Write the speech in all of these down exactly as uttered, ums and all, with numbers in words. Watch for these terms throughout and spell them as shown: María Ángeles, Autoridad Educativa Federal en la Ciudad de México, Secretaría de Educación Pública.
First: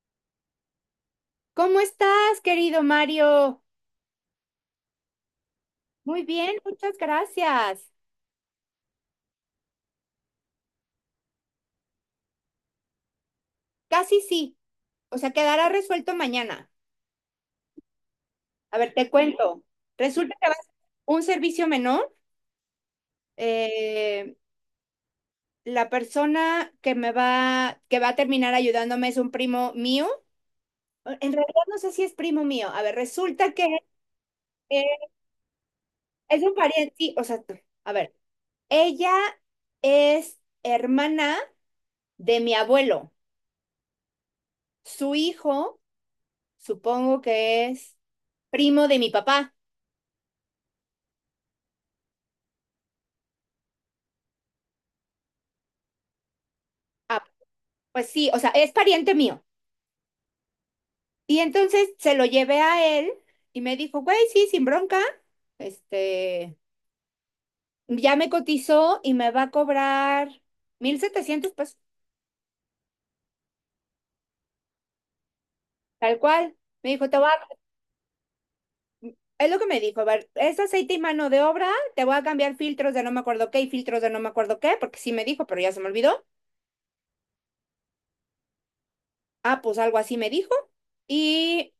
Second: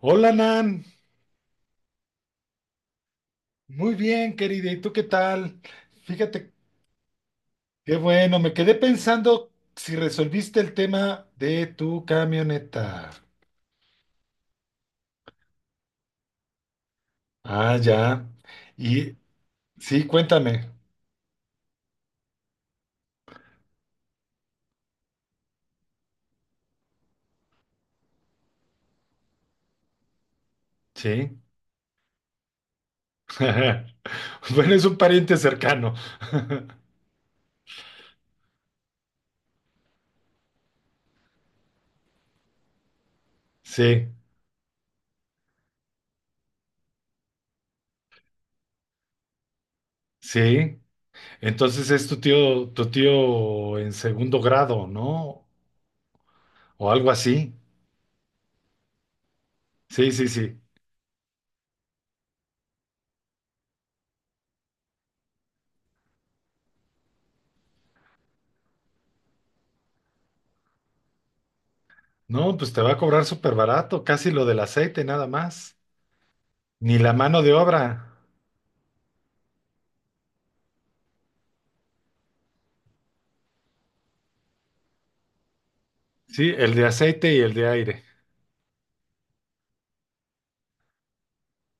Hola Nan, ¿Cómo estás, querido Mario? muy bien querida, ¿y tú qué tal? Muy Fíjate, bien, muchas gracias. qué bueno, me quedé pensando si resolviste el tema de tu camioneta. Casi sí. O sea, quedará resuelto mañana. Ah, ya. A ver, te Y cuento. sí, Resulta que va a cuéntame. ser un servicio menor. Eh, la persona que me va, que va a terminar ayudándome es un primo mío. En Sí. realidad no sé si es primo mío. A ver, resulta que Bueno, es un eh, pariente cercano. es un pariente. Sí, o sea, a ver, ella es hermana de mi abuelo. Sí, Su hijo supongo que es primo de mi papá. sí. Entonces es tu tío, tu tío en segundo grado, ¿no? O algo Ah, así. pues sí, o sea, es pariente mío. Sí, sí, sí. Y entonces se lo llevé a él y me dijo, güey, sí, sin bronca. Este, ya me cotizó y me va a cobrar mil setecientos pesos, No, pues te va a cobrar súper barato, casi lo del aceite, nada más. tal cual. Me Ni dijo, la te voy mano de a, obra. es lo que me dijo, a ver, es aceite y mano de obra, te voy a cambiar filtros de no me acuerdo qué y filtros de no me acuerdo qué, porque sí me dijo, pero ya se me olvidó. Sí, el de aceite y el de aire. Ah, pues algo así me dijo. Y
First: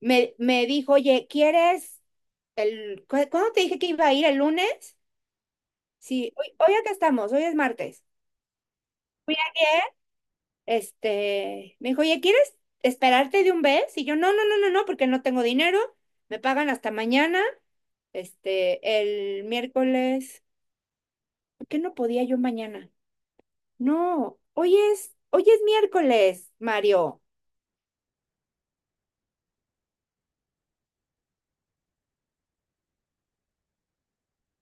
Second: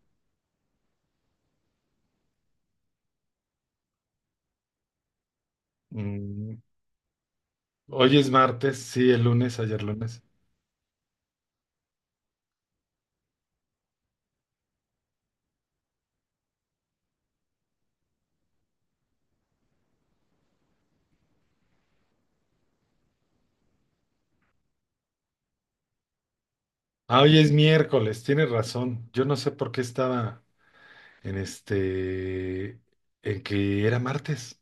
me, me dijo, oye, ¿quieres? El, ¿cu- ¿cuándo te dije que iba a ir? ¿El lunes? Sí, hoy, Mm, hoy acá estamos, hoy es martes. hoy es martes, sí, el Fui lunes, ayer ayer, lunes. este, me dijo, oye, ¿quieres esperarte de un mes? Y yo, no, no, no, no, no, porque no tengo dinero, me pagan hasta mañana, este, el miércoles, ¿por qué no podía yo mañana? No, hoy es, hoy es miércoles, Ah, Mario. hoy es miércoles, tienes razón. Yo no sé por qué estaba en este, en que era martes.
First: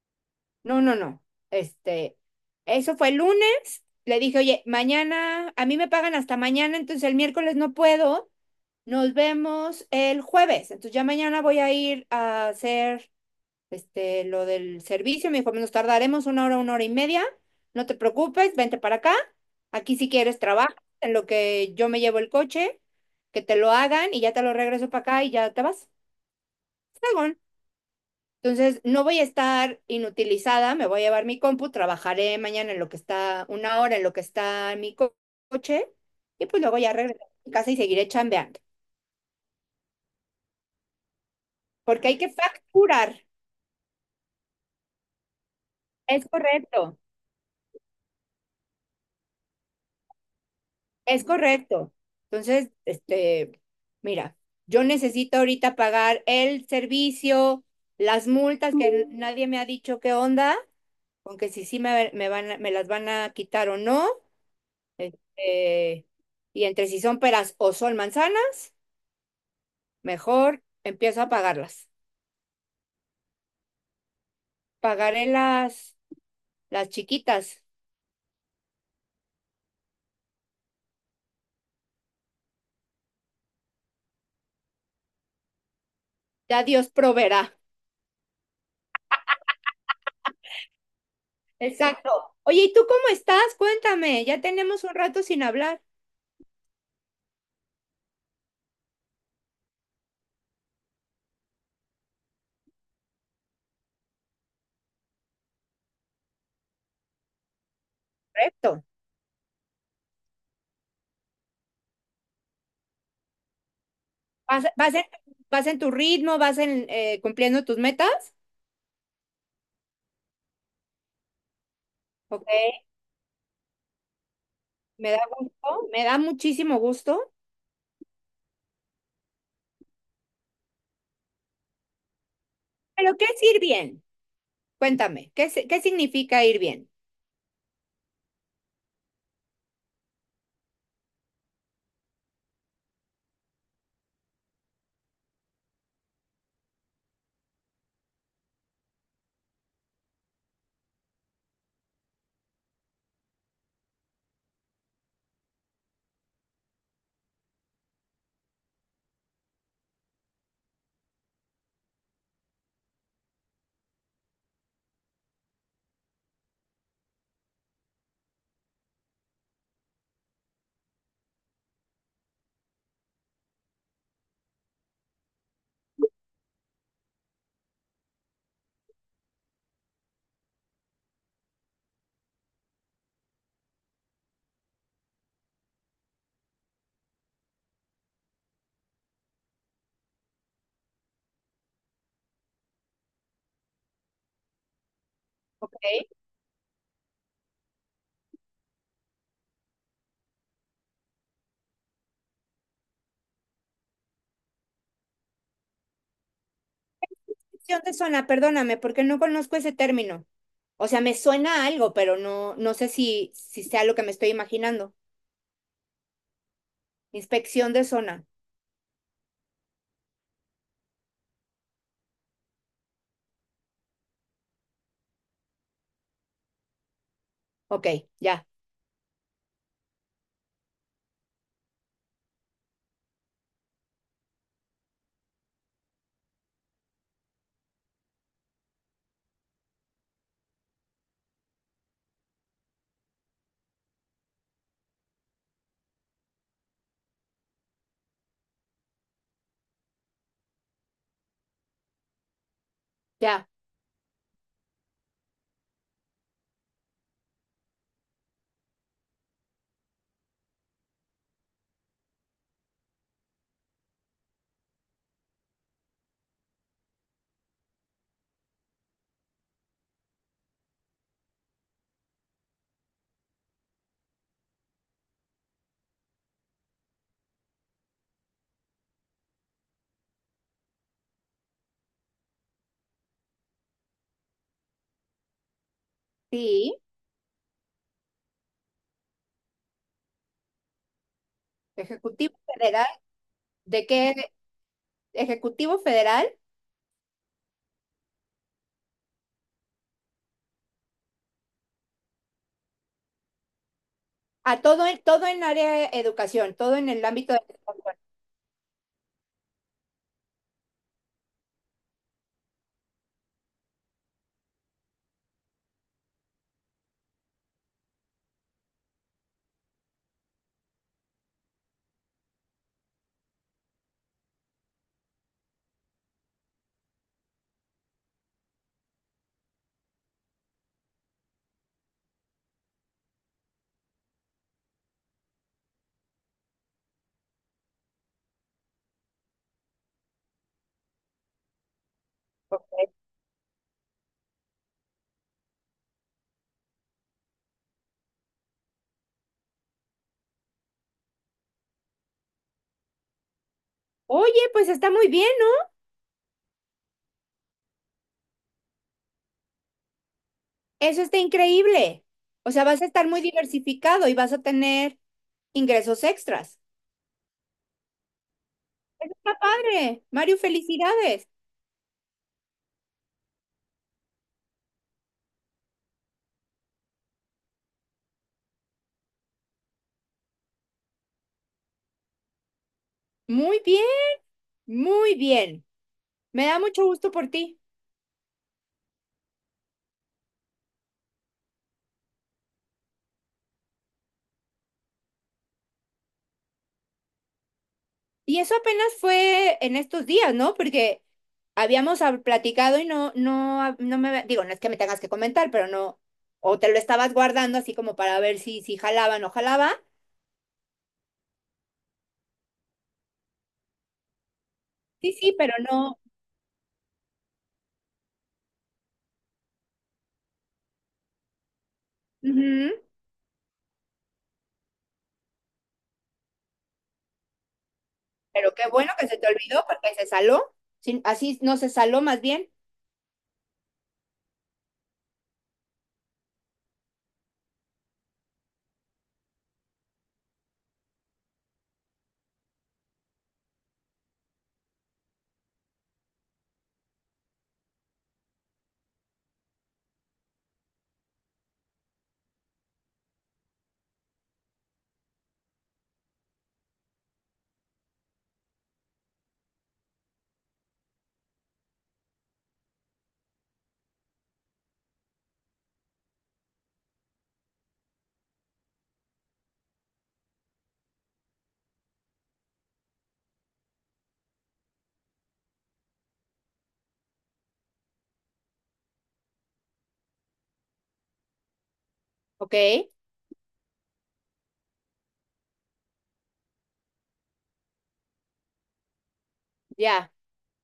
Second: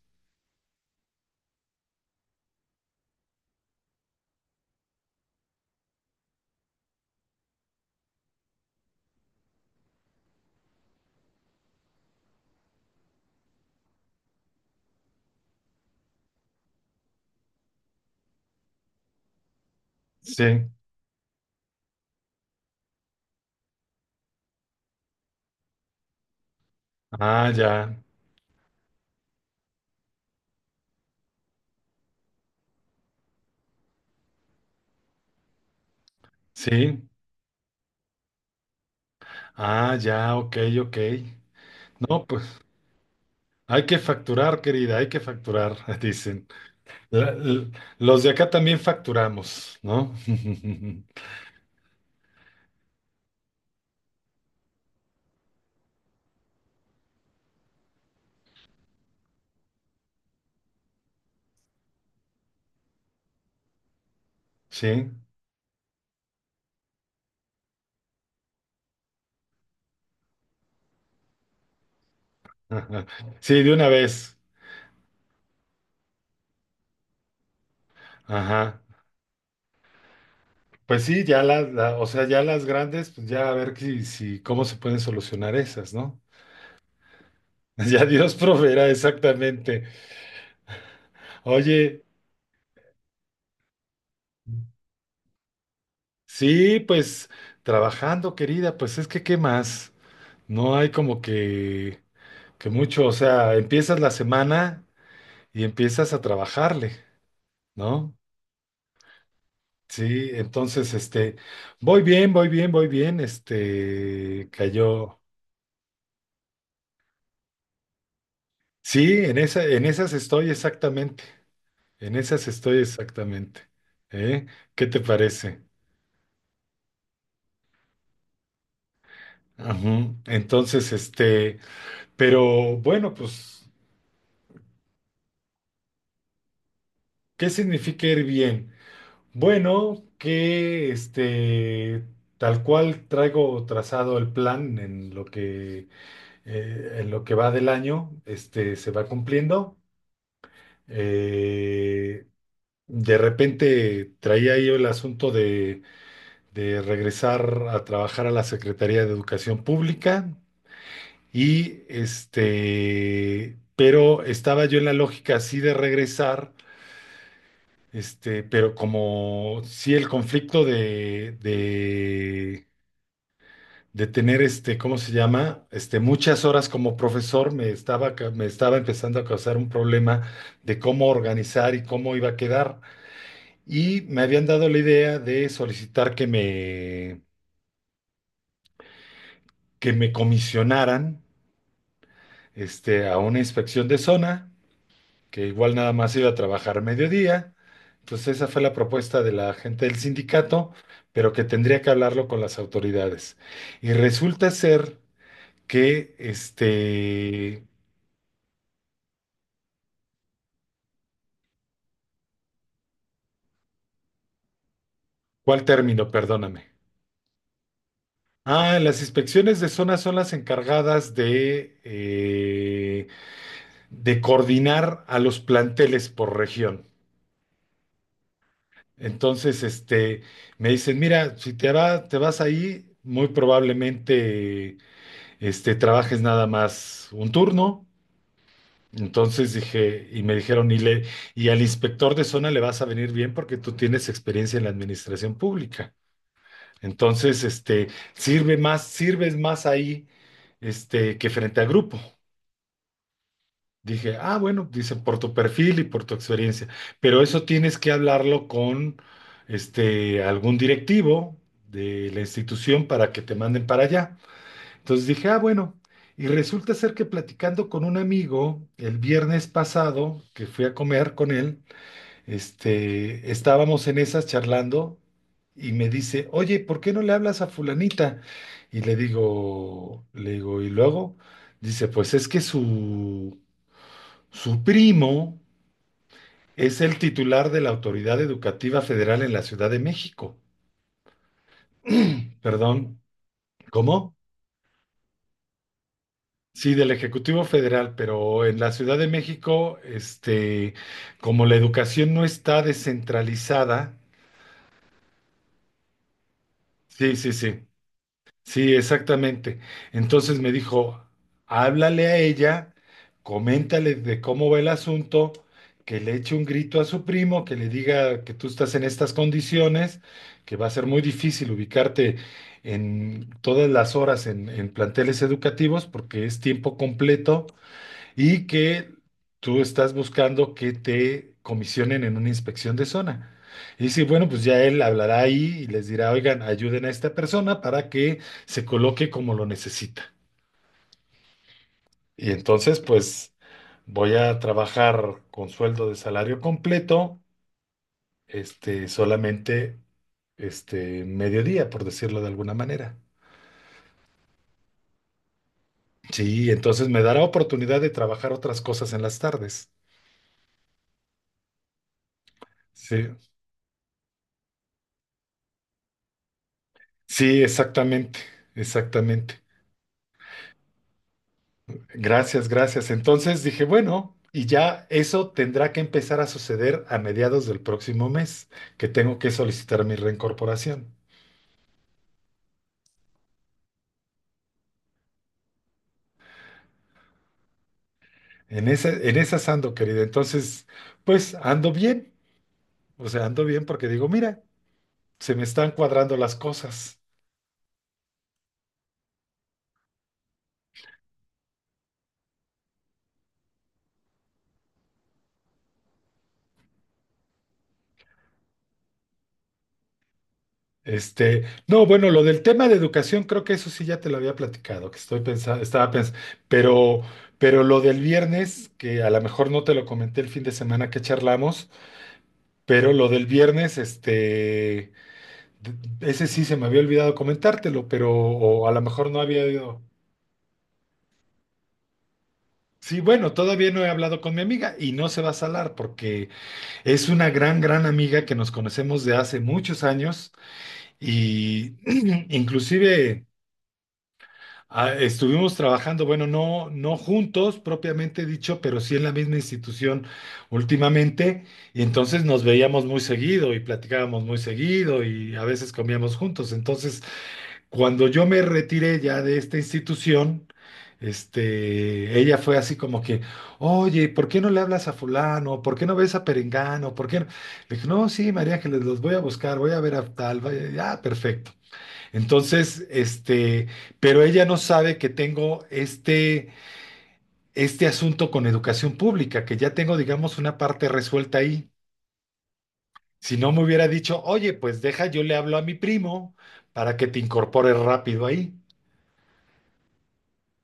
No, no, no, este, eso fue el lunes, le dije, oye, mañana, a mí me pagan hasta mañana, entonces el miércoles no puedo. Nos vemos el jueves. Entonces ya mañana voy a ir a hacer, este, lo del servicio. Me dijo, nos tardaremos una hora, una hora y media. No te preocupes, vente para acá. Aquí si quieres Sí. trabajas en lo que yo me llevo el coche, que te lo hagan y ya te lo regreso para acá y ya te vas. Fregón. Ah, ya. Entonces no voy a estar inutilizada, me voy a llevar mi compu, trabajaré mañana en lo que está, una hora en lo que está mi co- coche y pues luego ya Sí. regresaré a mi casa y seguiré chambeando. Ah, ya, ok, ok. Porque hay No, que pues facturar. hay que facturar, querida, hay que facturar, Es dicen. correcto, La- l- los de acá también facturamos, ¿no? es correcto. Entonces, este, mira, yo necesito ahorita pagar el servicio, las multas que nadie me ha dicho qué onda, aunque si sí me, me van, a- me las van a quitar o no. Sí. Este, y entre si son peras o son manzanas, mejor empiezo a pagarlas. Sí, de una vez. Pagaré las, las chiquitas. Ajá. Pues sí, ya las, la- o sea, ya las grandes, pues ya a ver si, si, cómo se pueden solucionar esas, ¿no? Ya Dios proveerá. Ya Dios proveerá exactamente. Oye, Exacto. Oye, ¿y tú cómo estás? Cuéntame, ya tenemos un rato sin hablar. sí, pues trabajando, querida, pues es que, ¿qué más? No hay como que, que mucho, o sea, empiezas la semana y empiezas a trabajarle, ¿no? Correcto. Sí, entonces, este, voy bien, voy bien, voy bien, este, Vas, vas en, cayó. Vas en tu ritmo, vas en, eh, cumpliendo tus metas. Sí, en esa, en esas estoy exactamente. En Ok, esas estoy exactamente. ¿Eh? ¿Qué te me da parece? gusto, me da muchísimo gusto. Ujú. Entonces, este, pero bueno, Pero, ¿qué es ir pues, bien? Cuéntame, ¿qué, si- qué significa ir bien? ¿qué significa ir bien? Bueno, que este, tal cual traigo trazado el plan en lo que, eh, en lo que va del año, este, se va cumpliendo. Eh, de repente traía yo el asunto de de regresar a trabajar a la Secretaría de Educación Pública. Y este, pero estaba yo en la lógica así de regresar, este, pero como sí el conflicto de, de, de tener este, ¿cómo se llama? Este, muchas horas como profesor me estaba, ca- me estaba empezando a causar un problema de cómo organizar y cómo iba a quedar. Y me habían dado la idea de solicitar que me, que me comisionaran, este, a una inspección de zona. Que igual Ok. nada más iba a trabajar mediodía. Entonces esa fue la propuesta de la gente del sindicato, pero que tendría que hablarlo con las autoridades. Y resulta ser que, este, Construcción de zona, perdóname, porque no conozco ese término. O sea, me suena a algo, pero no, no sé si, si sea lo que me estoy imaginando. ¿cuál término? Perdóname. Inspección de zona. Ah, las inspecciones de zona son las encargadas de, eh, de coordinar a los planteles por región. Ok, ya, Entonces, este, me dicen, mira, si te va- te vas ahí, muy probablemente este, trabajes nada más un turno. Entonces dije, y me dijeron, y, le, y al inspector de zona le vas a venir bien porque tú tienes experiencia en la administración pública. Entonces, este, sirve más, sirves más ahí, este, que frente a grupo. ya. Dije, ah, bueno, dice, por tu perfil y por tu experiencia, pero eso tienes que hablarlo con, este, algún directivo de la institución para que te manden para allá. Entonces dije, ah, bueno, y resulta ser que platicando con un amigo el viernes pasado, que fui a comer con él, este, estábamos en esas charlando y me dice, oye, ¿por qué no le hablas a fulanita? Y le digo, le digo, y luego dice, pues es que su, su primo Sí, es el titular de la Autoridad Educativa Federal en la Ciudad de México. ejecutivo federal. Perdón, De que ¿cómo? Ejecutivo Federal Sí, del Ejecutivo Federal, pero en la Ciudad de México, este, como la educación no está descentralizada, a todo, en- todo en área de educación, todo en el sí, sí, ámbito de sí, educación. sí, exactamente. Entonces me dijo, háblale a ella, coméntale de cómo va el asunto, que le eche un grito a su primo, que le diga que tú estás en estas condiciones, que va a ser muy difícil ubicarte en todas las horas en en planteles educativos porque es tiempo completo y que tú estás buscando que te comisionen en una inspección de zona. Y sí, bueno, pues ya él hablará ahí y les dirá, oigan, ayuden a esta persona para que se coloque como lo necesita. Y entonces, Ok. pues voy a trabajar con sueldo de salario completo, este, solamente, este, mediodía, por decirlo de alguna manera. Oye, pues está muy bien, ¿no? Sí, entonces me dará oportunidad de trabajar otras cosas en las tardes. Eso está increíble. O sea, vas a Sí, estar muy diversificado y vas a tener ingresos extras. sí, exactamente, Eso está exactamente. padre. Mario, felicidades. Gracias, gracias. Entonces dije, bueno, y ya eso tendrá que empezar a suceder a mediados del próximo mes, que tengo que solicitar mi reincorporación. Muy bien, muy bien. Me da mucho gusto por ti. En ese, en esas ando, querida. Entonces, pues ando bien. O sea, ando bien porque digo, mira, se me están cuadrando las cosas. Y eso apenas fue en estos días, ¿no? Porque habíamos hab- platicado y no, no, hab- no me, había- digo, no es que me tengas que comentar, pero no, o te lo estabas guardando así como para ver si, si jalaba o no jalaba. Este, no, bueno, lo del tema de educación, creo que eso sí ya te lo había platicado, que Sí, estoy sí, pero pensando, estaba no. pensando, pero, pero lo del viernes, que a lo mejor no te lo comenté el fin de semana que charlamos. Ujú. Pero lo del viernes, este, d- ese sí se me había olvidado comentártelo, pero Pero qué o a lo bueno que mejor se no te había olvidó ido. porque se saló. Sin- así no se saló más bien. Sí, bueno, todavía no he hablado con mi amiga y no se va a salar porque es una gran, gran amiga que nos conocemos de hace muchos años y inclusive ah, estuvimos trabajando, bueno, no, no juntos propiamente dicho, pero sí en la misma institución últimamente y entonces nos veíamos muy seguido y platicábamos muy seguido y a veces comíamos juntos. Entonces, cuando yo me retiré ya de esta institución, este, ella fue así como que, oye, ¿por qué no le hablas a fulano? ¿Por qué no ves a Perengano? ¿Por qué no? Le dije, no, sí, María Ángeles, los voy a buscar, voy a ver a tal, vaya, ya, perfecto. Entonces, este, pero ella no sabe que tengo este, este asunto con educación pública, que ya tengo, digamos, una parte resuelta ahí. Ok, Si no me hubiera dicho, oye, pues deja, yo le hablo a mi primo para que te incorpores rápido ahí. ya.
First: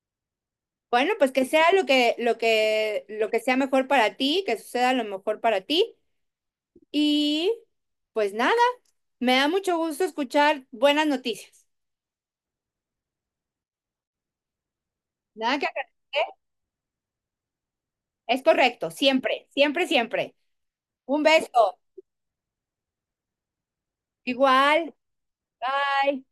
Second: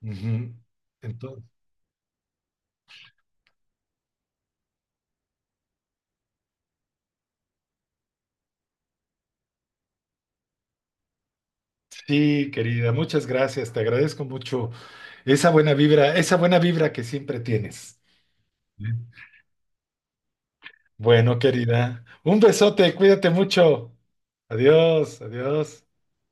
Ujú. Bueno, pues Entonces, que sea lo que, lo que, lo que sea mejor para ti, que suceda lo mejor para ti. Y pues nada, me da mucho gusto escuchar buenas noticias. sí, querida, muchas gracias. Te agradezco mucho esa Nada que buena vibra, agradecer. esa buena vibra que siempre tienes. Es ¿Eh? correcto, siempre, siempre, siempre. Un Bueno, beso. querida, un besote, cuídate mucho. Igual. Adiós, adiós. Bye.